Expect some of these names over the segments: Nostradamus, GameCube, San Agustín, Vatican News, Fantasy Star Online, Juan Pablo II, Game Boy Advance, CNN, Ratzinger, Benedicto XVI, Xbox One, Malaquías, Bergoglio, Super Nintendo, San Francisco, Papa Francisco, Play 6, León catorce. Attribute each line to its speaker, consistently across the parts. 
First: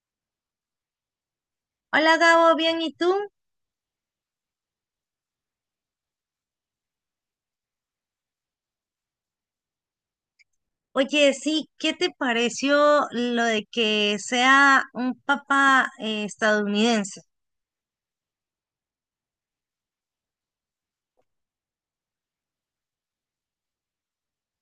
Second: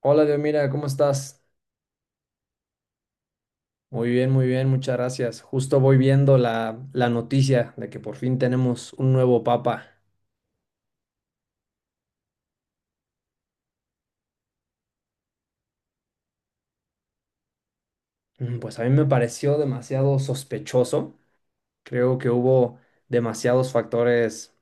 Speaker 1: Hola, Dios, mira, ¿cómo estás?
Speaker 2: Hola Gabo, bien, ¿y tú?
Speaker 1: Muy bien, muchas gracias. Justo voy viendo la noticia de que por fin tenemos un nuevo papa.
Speaker 2: Oye, sí, ¿qué te pareció lo de que sea un Papa estadounidense?
Speaker 1: Pues a mí me pareció demasiado sospechoso. Creo que hubo demasiados factores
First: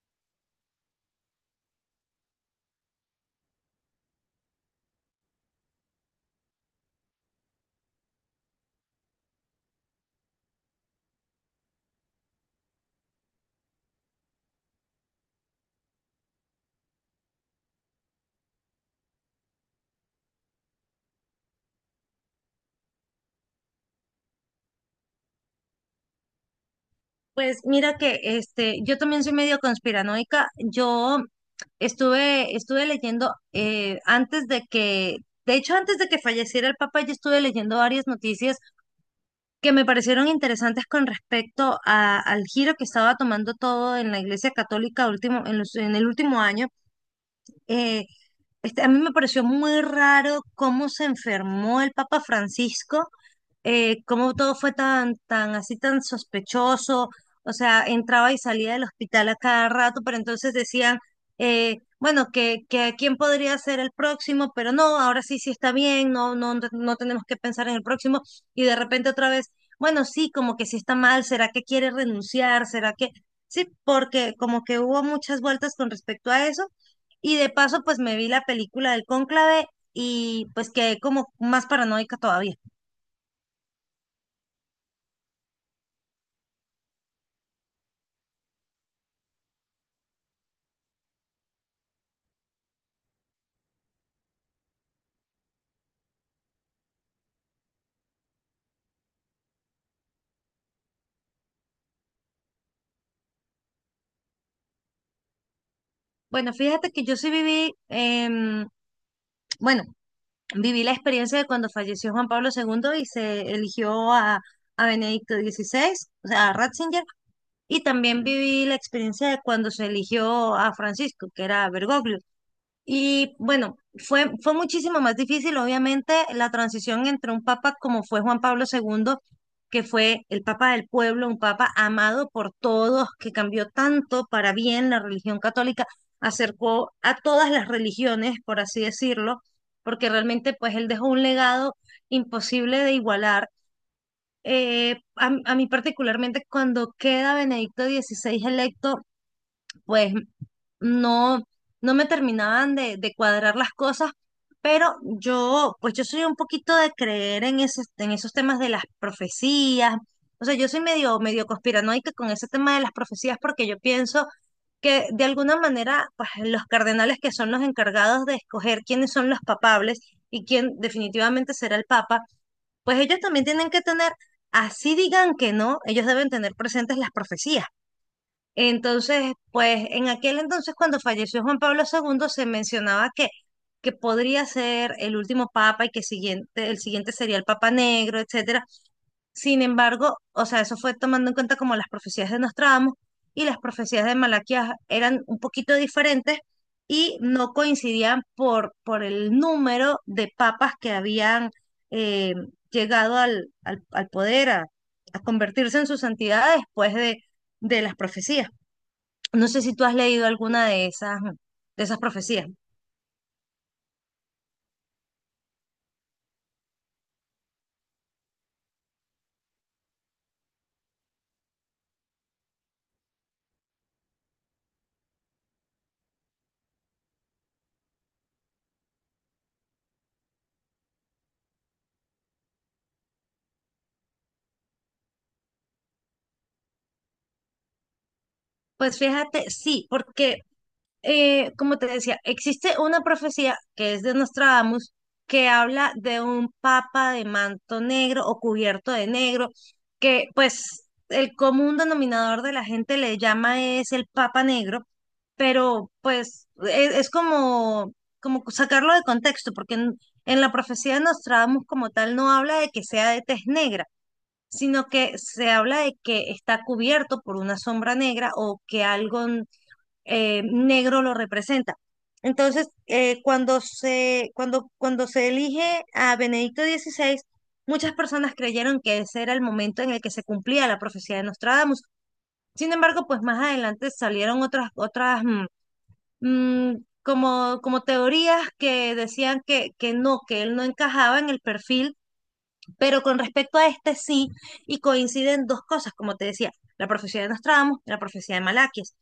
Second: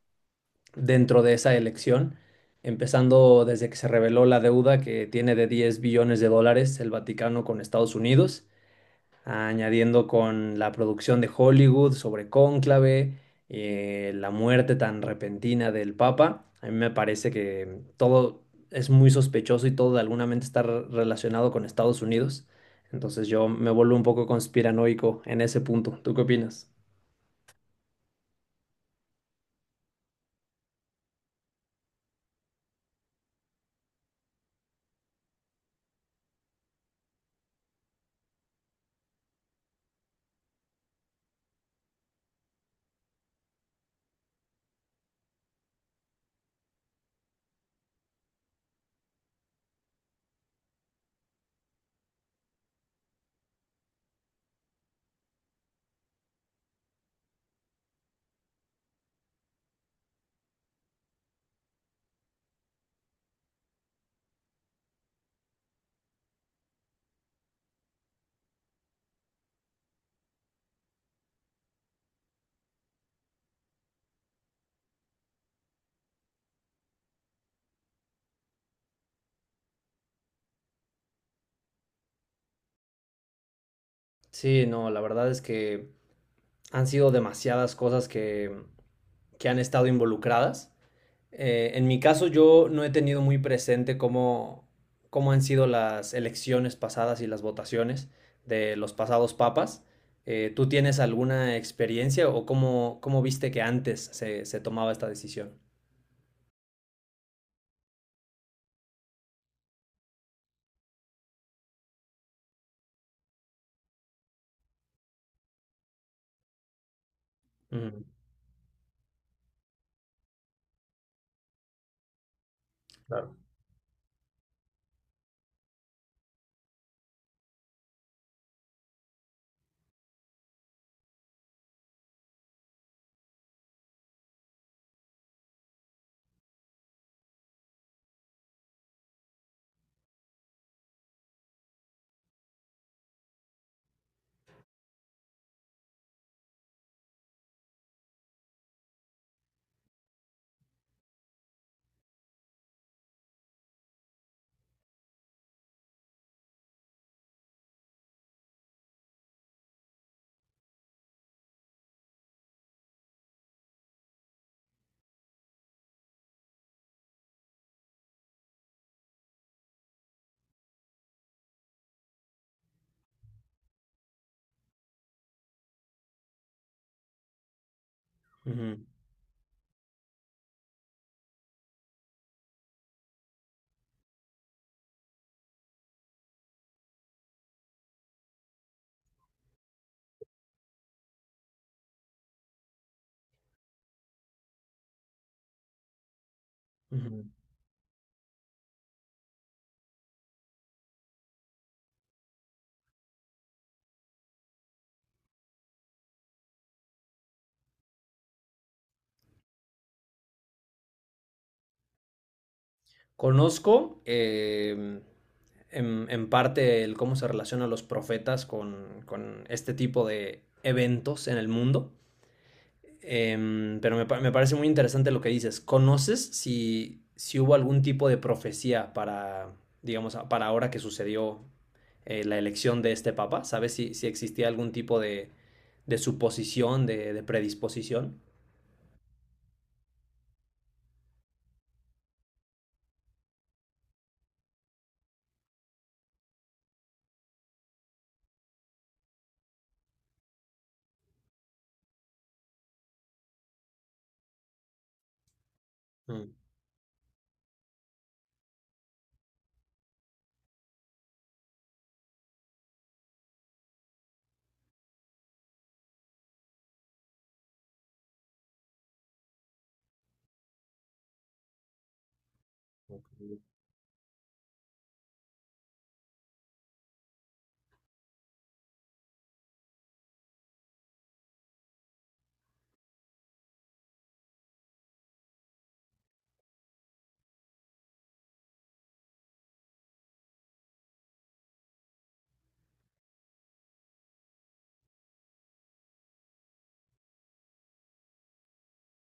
Speaker 1: dentro de esa elección, empezando desde que se reveló la deuda que tiene de 10 billones de dólares el Vaticano con Estados Unidos. Añadiendo con la producción de Hollywood sobre Cónclave, la muerte tan repentina del Papa. A mí me parece que todo es muy sospechoso y todo de alguna mente está relacionado con Estados Unidos. Entonces yo me vuelvo un poco conspiranoico en ese punto. ¿Tú qué opinas?
Speaker 2: Pues mira que este, yo también soy medio conspiranoica. Yo estuve leyendo antes de de hecho, antes de que falleciera el Papa yo estuve leyendo varias noticias que me parecieron interesantes con respecto a- al giro que estaba tomando todo en la Iglesia Católica último, en el último año. Eh, a mí me pareció muy raro cómo se enfermó el Papa Francisco, cómo todo fue tan así, tan sospechoso. O sea, entraba y salía del hospital a cada rato, pero entonces decían, bueno, que quién podría ser el próximo, pero no, ahora sí, sí está bien, no, no, no tenemos que pensar en el próximo. Y de repente otra vez, bueno, sí, como que sí está mal, ¿será que quiere renunciar? ¿Será que...? Sí, porque como que hubo muchas vueltas con respecto a eso. Y de paso, pues me vi la película del Cónclave y pues quedé como más paranoica todavía.
Speaker 1: Sí, no, la verdad es que han sido demasiadas cosas que han estado involucradas. En mi caso, yo no he tenido muy presente cómo han sido las elecciones pasadas y las votaciones de los pasados papas. ¿Tú tienes alguna experiencia o cómo viste que antes se tomaba esta decisión?
Speaker 2: Bueno, fíjate que yo sí viví, bueno, viví la experiencia de cuando falleció Juan Pablo segundo y se eligió a Benedicto XVI, o sea, a Ratzinger, y
Speaker 1: Ujú.
Speaker 2: también viví la experiencia de cuando se eligió a Francisco, que era Bergoglio. Y
Speaker 1: Claro.
Speaker 2: bueno, fue muchísimo más difícil, obviamente, la transición entre un papa como fue Juan Pablo II, que fue el papa del pueblo, un papa amado por todos, que cambió tanto para bien la religión católica, acercó a todas las religiones, por así decirlo, porque realmente pues él dejó un legado imposible de igualar. A mí particularmente cuando queda Benedicto XVI electo, pues no, no me terminaban de cuadrar las cosas, pero yo, pues yo soy un poquito de creer en en esos temas de las profecías. O sea, yo soy medio conspiranoica con ese tema de las profecías porque yo pienso que de alguna manera, pues los cardenales que son los encargados de escoger quiénes son los papables y quién definitivamente será el papa, pues ellos también tienen que tener, así digan que no, ellos deben tener presentes las profecías.
Speaker 1: Ujú,
Speaker 2: Entonces, pues en aquel entonces, cuando falleció Juan Pablo II, se mencionaba que podría ser el último papa y que el siguiente sería el papa negro, etcétera. Sin embargo, o sea, eso fue tomando en cuenta como las profecías de Nostradamus y las profecías de Malaquías eran un poquito diferentes y
Speaker 1: ujú.
Speaker 2: no coincidían por el número de papas que habían eh, llegado al poder, a convertirse en su santidad después de las profecías. No sé si tú has leído alguna de de esas profecías.
Speaker 1: Conozco en, parte el cómo se relacionan los profetas con este tipo de eventos en el mundo. Pero me parece muy interesante lo que dices. ¿Conoces si hubo algún tipo de profecía para, digamos, para ahora que sucedió la elección de este papa? ¿Sabes si existía algún tipo de suposición, de predisposición?
Speaker 2: Pues fíjate, sí, porque como te decía, existe una profecía que es de Nostradamus que habla de un papa de manto negro o cubierto de negro, que pues el común denominador de la gente le llama es el papa negro, pero
Speaker 1: Mm.
Speaker 2: pues es como, como sacarlo de contexto, porque en la profecía de Nostradamus como tal no habla de que sea de tez negra sino que se habla de que está cubierto por una sombra negra o que algo negro lo representa. Entonces, cuando se elige a Benedicto XVI, muchas personas creyeron que ese era el momento en el que se cumplía la profecía de Nostradamus. Sin embargo, pues más adelante salieron otras mm, como, como teorías que decían que no, que él no encajaba en el perfil pero con respecto a este sí, y coinciden dos cosas, como te decía, la profecía de Nostradamus, la profecía de Malaquías.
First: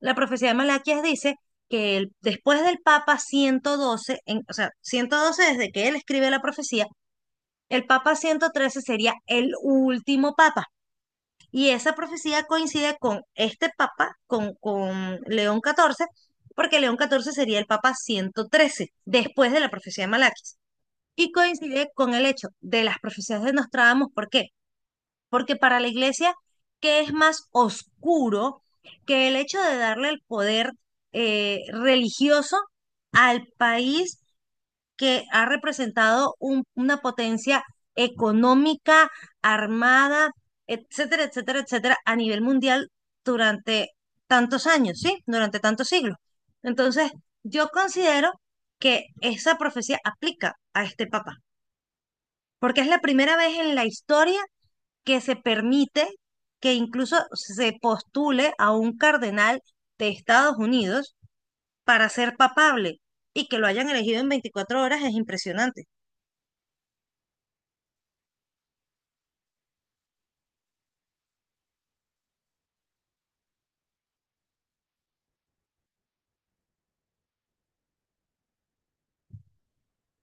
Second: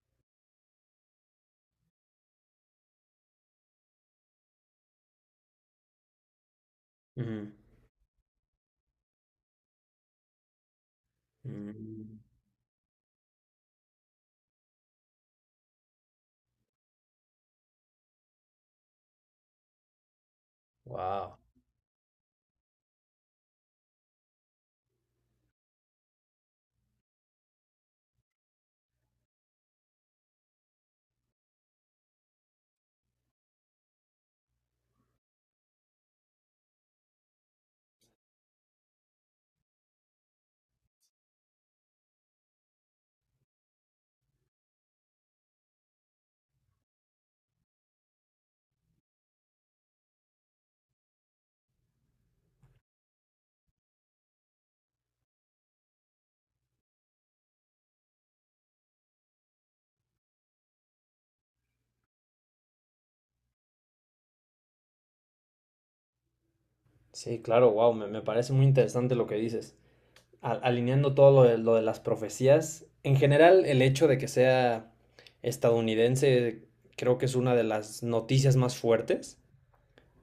Speaker 2: La profecía de Malaquías dice que después del Papa 112, en- o sea, 112 desde que él escribe la profecía, el Papa 113 sería el último Papa. Y esa profecía coincide con este Papa, con León XIV, porque León XIV sería el Papa 113 después de la profecía de Malaquías. Y
Speaker 1: Wow.
Speaker 2: coincide con el hecho de las profecías de Nostradamus, ¿por qué? Porque para la iglesia, ¿qué es más oscuro que el hecho de darle el poder religioso al país que ha representado un- una potencia económica, armada, etcétera, etcétera, etcétera, a nivel mundial durante tantos años, ¿sí? Durante tantos siglos. Entonces, yo considero que esa profecía aplica a este papa, porque es la primera vez en la historia que se permite que incluso se postule a un cardenal de Estados Unidos para ser papable y que lo hayan elegido en 24 horas es impresionante.
Speaker 1: Sí, claro, wow, me parece muy interesante lo que dices. A alineando todo lo lo de las profecías, en general el hecho de que sea estadounidense creo que es una de las noticias más fuertes,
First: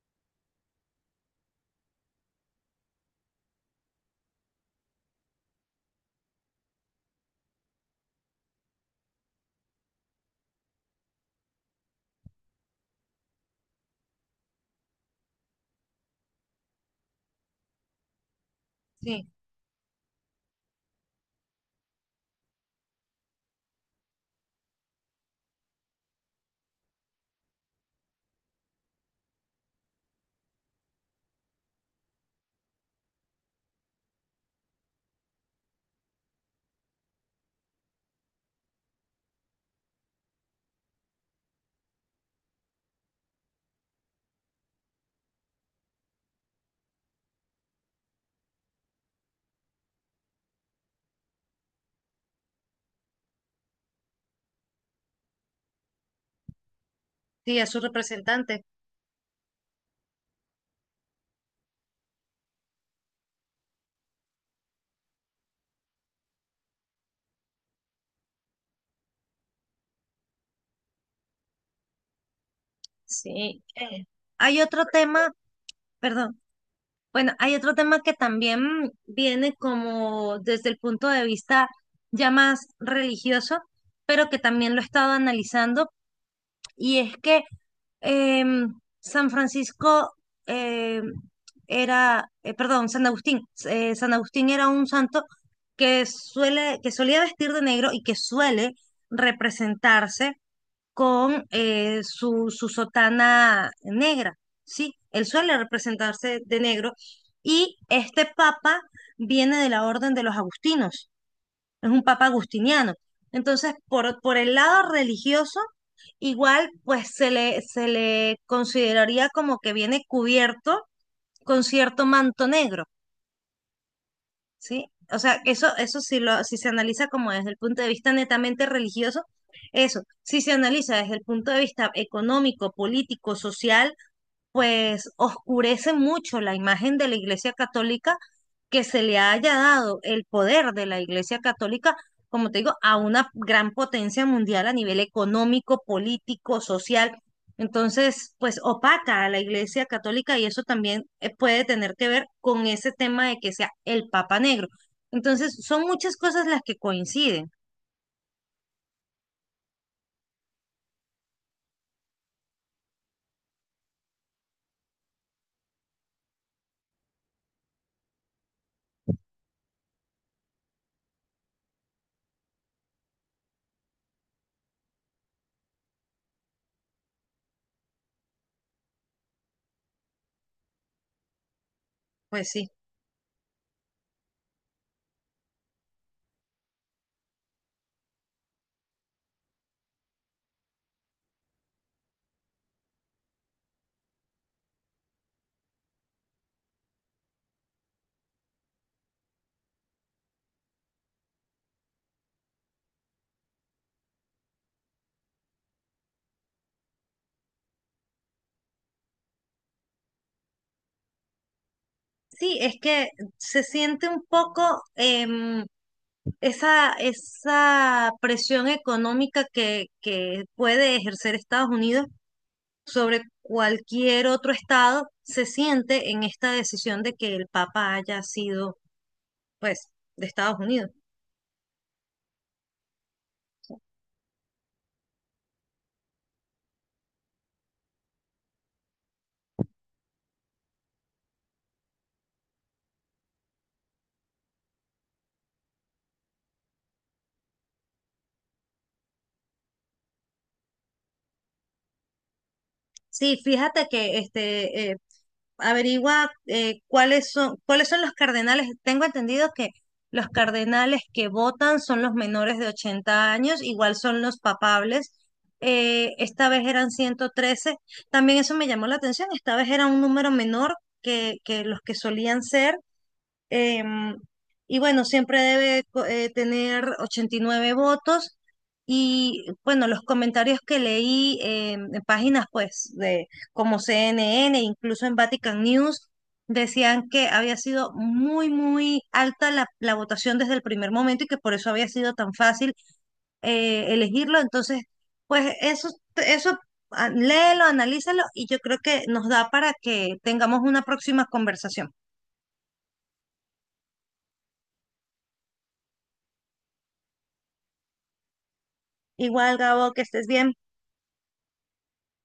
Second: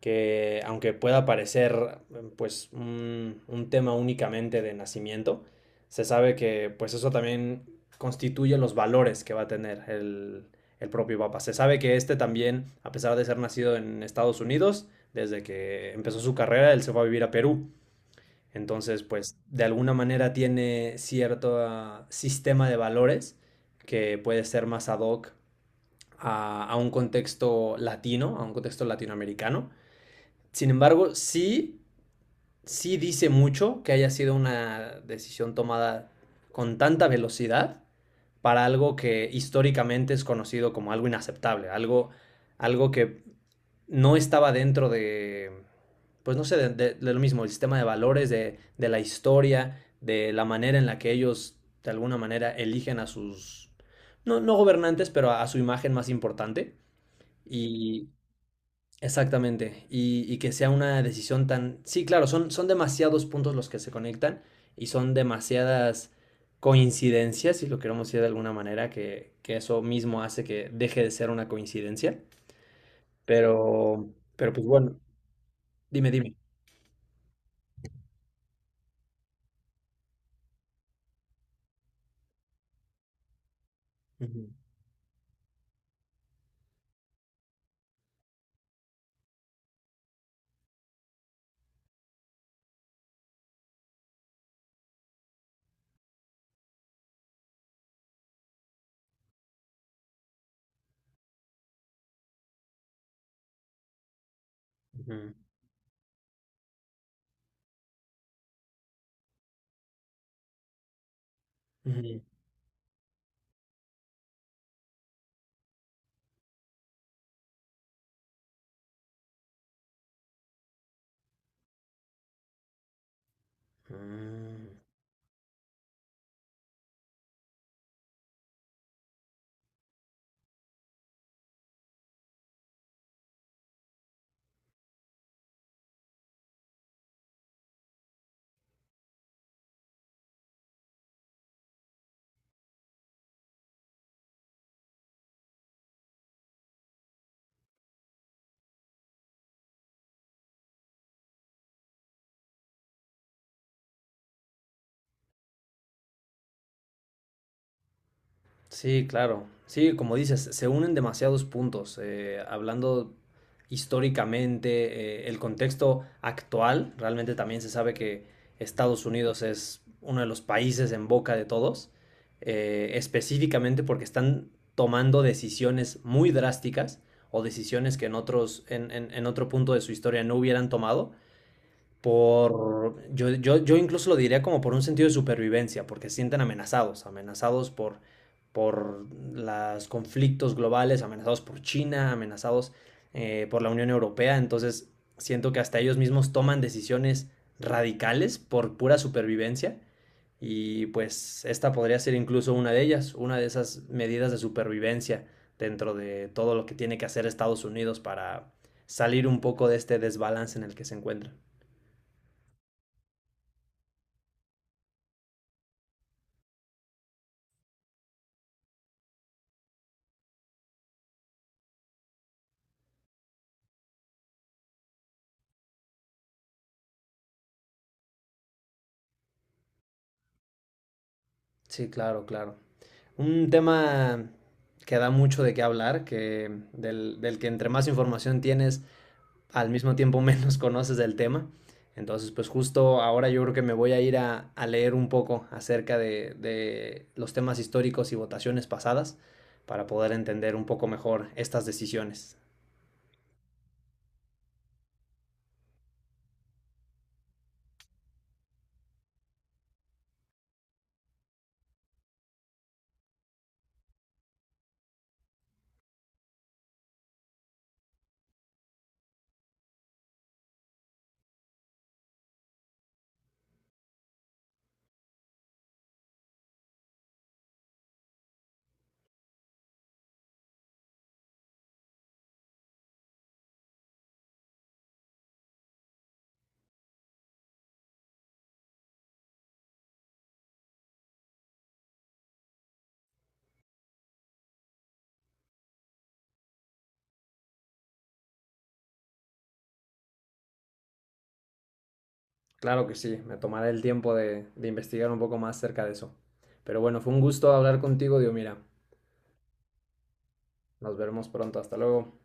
Speaker 1: que aunque pueda parecer pues un tema únicamente de nacimiento, se sabe que pues eso también constituye los valores que va a tener el propio Papa. Se sabe que este también, a pesar de ser nacido en Estados Unidos, desde que empezó su carrera, él se fue a vivir a Perú. Entonces,
Speaker 2: Sí,
Speaker 1: pues de alguna manera tiene cierto sistema de valores que puede ser más ad hoc a un contexto latino, a un contexto latinoamericano. Sin embargo, sí, sí dice mucho que haya sido una decisión tomada con tanta velocidad para algo que históricamente es conocido como algo inaceptable, algo, algo que no estaba dentro de, pues no sé, de, de lo mismo, el sistema de valores, de la historia, de la manera en la que ellos de alguna manera eligen a sus, no, no gobernantes, pero a su imagen más importante.
Speaker 2: sí, a su
Speaker 1: Y
Speaker 2: representante.
Speaker 1: exactamente, y que sea una decisión tan... Sí, claro, son demasiados puntos los que se conectan y son demasiadas coincidencias, si lo queremos decir de alguna manera, que eso mismo hace que deje de ser una coincidencia.
Speaker 2: Sí.
Speaker 1: Pero, pero
Speaker 2: Hay
Speaker 1: pues
Speaker 2: otro
Speaker 1: bueno.
Speaker 2: tema,
Speaker 1: Dime, dime.
Speaker 2: perdón, bueno, hay otro tema que también viene como desde el punto de vista ya más religioso, pero que
Speaker 1: Ujú,
Speaker 2: también lo he estado analizando y es que em, San Francisco em, era, perdón, San Agustín. San Agustín era un santo que que solía vestir de negro y que suele representarse con su sotana negra, ¿sí? Él
Speaker 1: ujú,
Speaker 2: suele representarse de negro y este papa viene de la orden de los agustinos, es un
Speaker 1: ujú.
Speaker 2: papa agustiniano. Entonces, por el lado religioso, igual pues se le consideraría como que viene cubierto con cierto manto negro,
Speaker 1: Mm.
Speaker 2: ¿sí? O sea, eso si lo, si se analiza como desde el punto de vista netamente religioso, eso, si se analiza desde el punto de vista económico, político, social, pues oscurece mucho la imagen de la Iglesia Católica que se le haya dado el poder de la Iglesia Católica, como te digo, a una gran potencia mundial a nivel económico, político, social. Entonces, pues opaca a la Iglesia Católica y eso también puede tener que ver con ese tema de que sea el Papa Negro. Entonces, son muchas cosas las que coinciden.
Speaker 1: Sí, claro. Sí, como dices, se unen demasiados puntos. Hablando históricamente, el contexto actual, realmente también se sabe que Estados Unidos es uno de los países en boca de todos, específicamente porque están tomando decisiones muy drásticas o decisiones que en otros, en otro punto de su historia no hubieran tomado
Speaker 2: Pues sí.
Speaker 1: por, yo incluso lo diría como por un sentido de supervivencia, porque se sienten amenazados, amenazados por los conflictos globales, amenazados por China, amenazados por la Unión Europea, entonces siento que hasta ellos mismos toman decisiones radicales por pura supervivencia y pues esta podría ser incluso una de ellas, una de esas medidas de supervivencia dentro de todo lo que tiene que hacer Estados Unidos para salir un poco de este desbalance en el que se encuentra.
Speaker 2: Sí, es que se siente un poco, esa presión económica que puede ejercer Estados Unidos sobre cualquier otro estado se siente en esta decisión de que el Papa haya sido, pues, de Estados Unidos.
Speaker 1: Sí, claro, claro. Un tema que da mucho de qué hablar, que del que entre más información tienes, al mismo tiempo menos conoces del tema. Entonces, pues justo ahora yo creo que me voy a ir a leer un poco acerca de los temas históricos y votaciones pasadas para poder entender un poco mejor estas decisiones.
Speaker 2: Sí, fíjate que este, averigua cuáles son los cardenales. Tengo entendido que los cardenales que votan son los menores de 80 años, igual son los papables. Esta vez eran 113. También eso me llamó la atención. Esta vez era un número menor que los que solían ser. Em, y bueno, siempre debe tener 89 votos. Y bueno, los comentarios que leí en páginas pues de como CNN, incluso en Vatican News, decían que había sido muy alta la votación desde el primer momento y que por eso había sido tan fácil elegirlo. Entonces, pues eso léelo, analízalo y yo creo que nos da para que tengamos una próxima conversación.
Speaker 1: Claro que sí, me tomaré el tiempo de investigar un poco más acerca de eso. Pero bueno, fue un gusto hablar contigo, Dios mira.
Speaker 2: Igual, Gabo, que estés bien.
Speaker 1: Nos veremos pronto, hasta luego.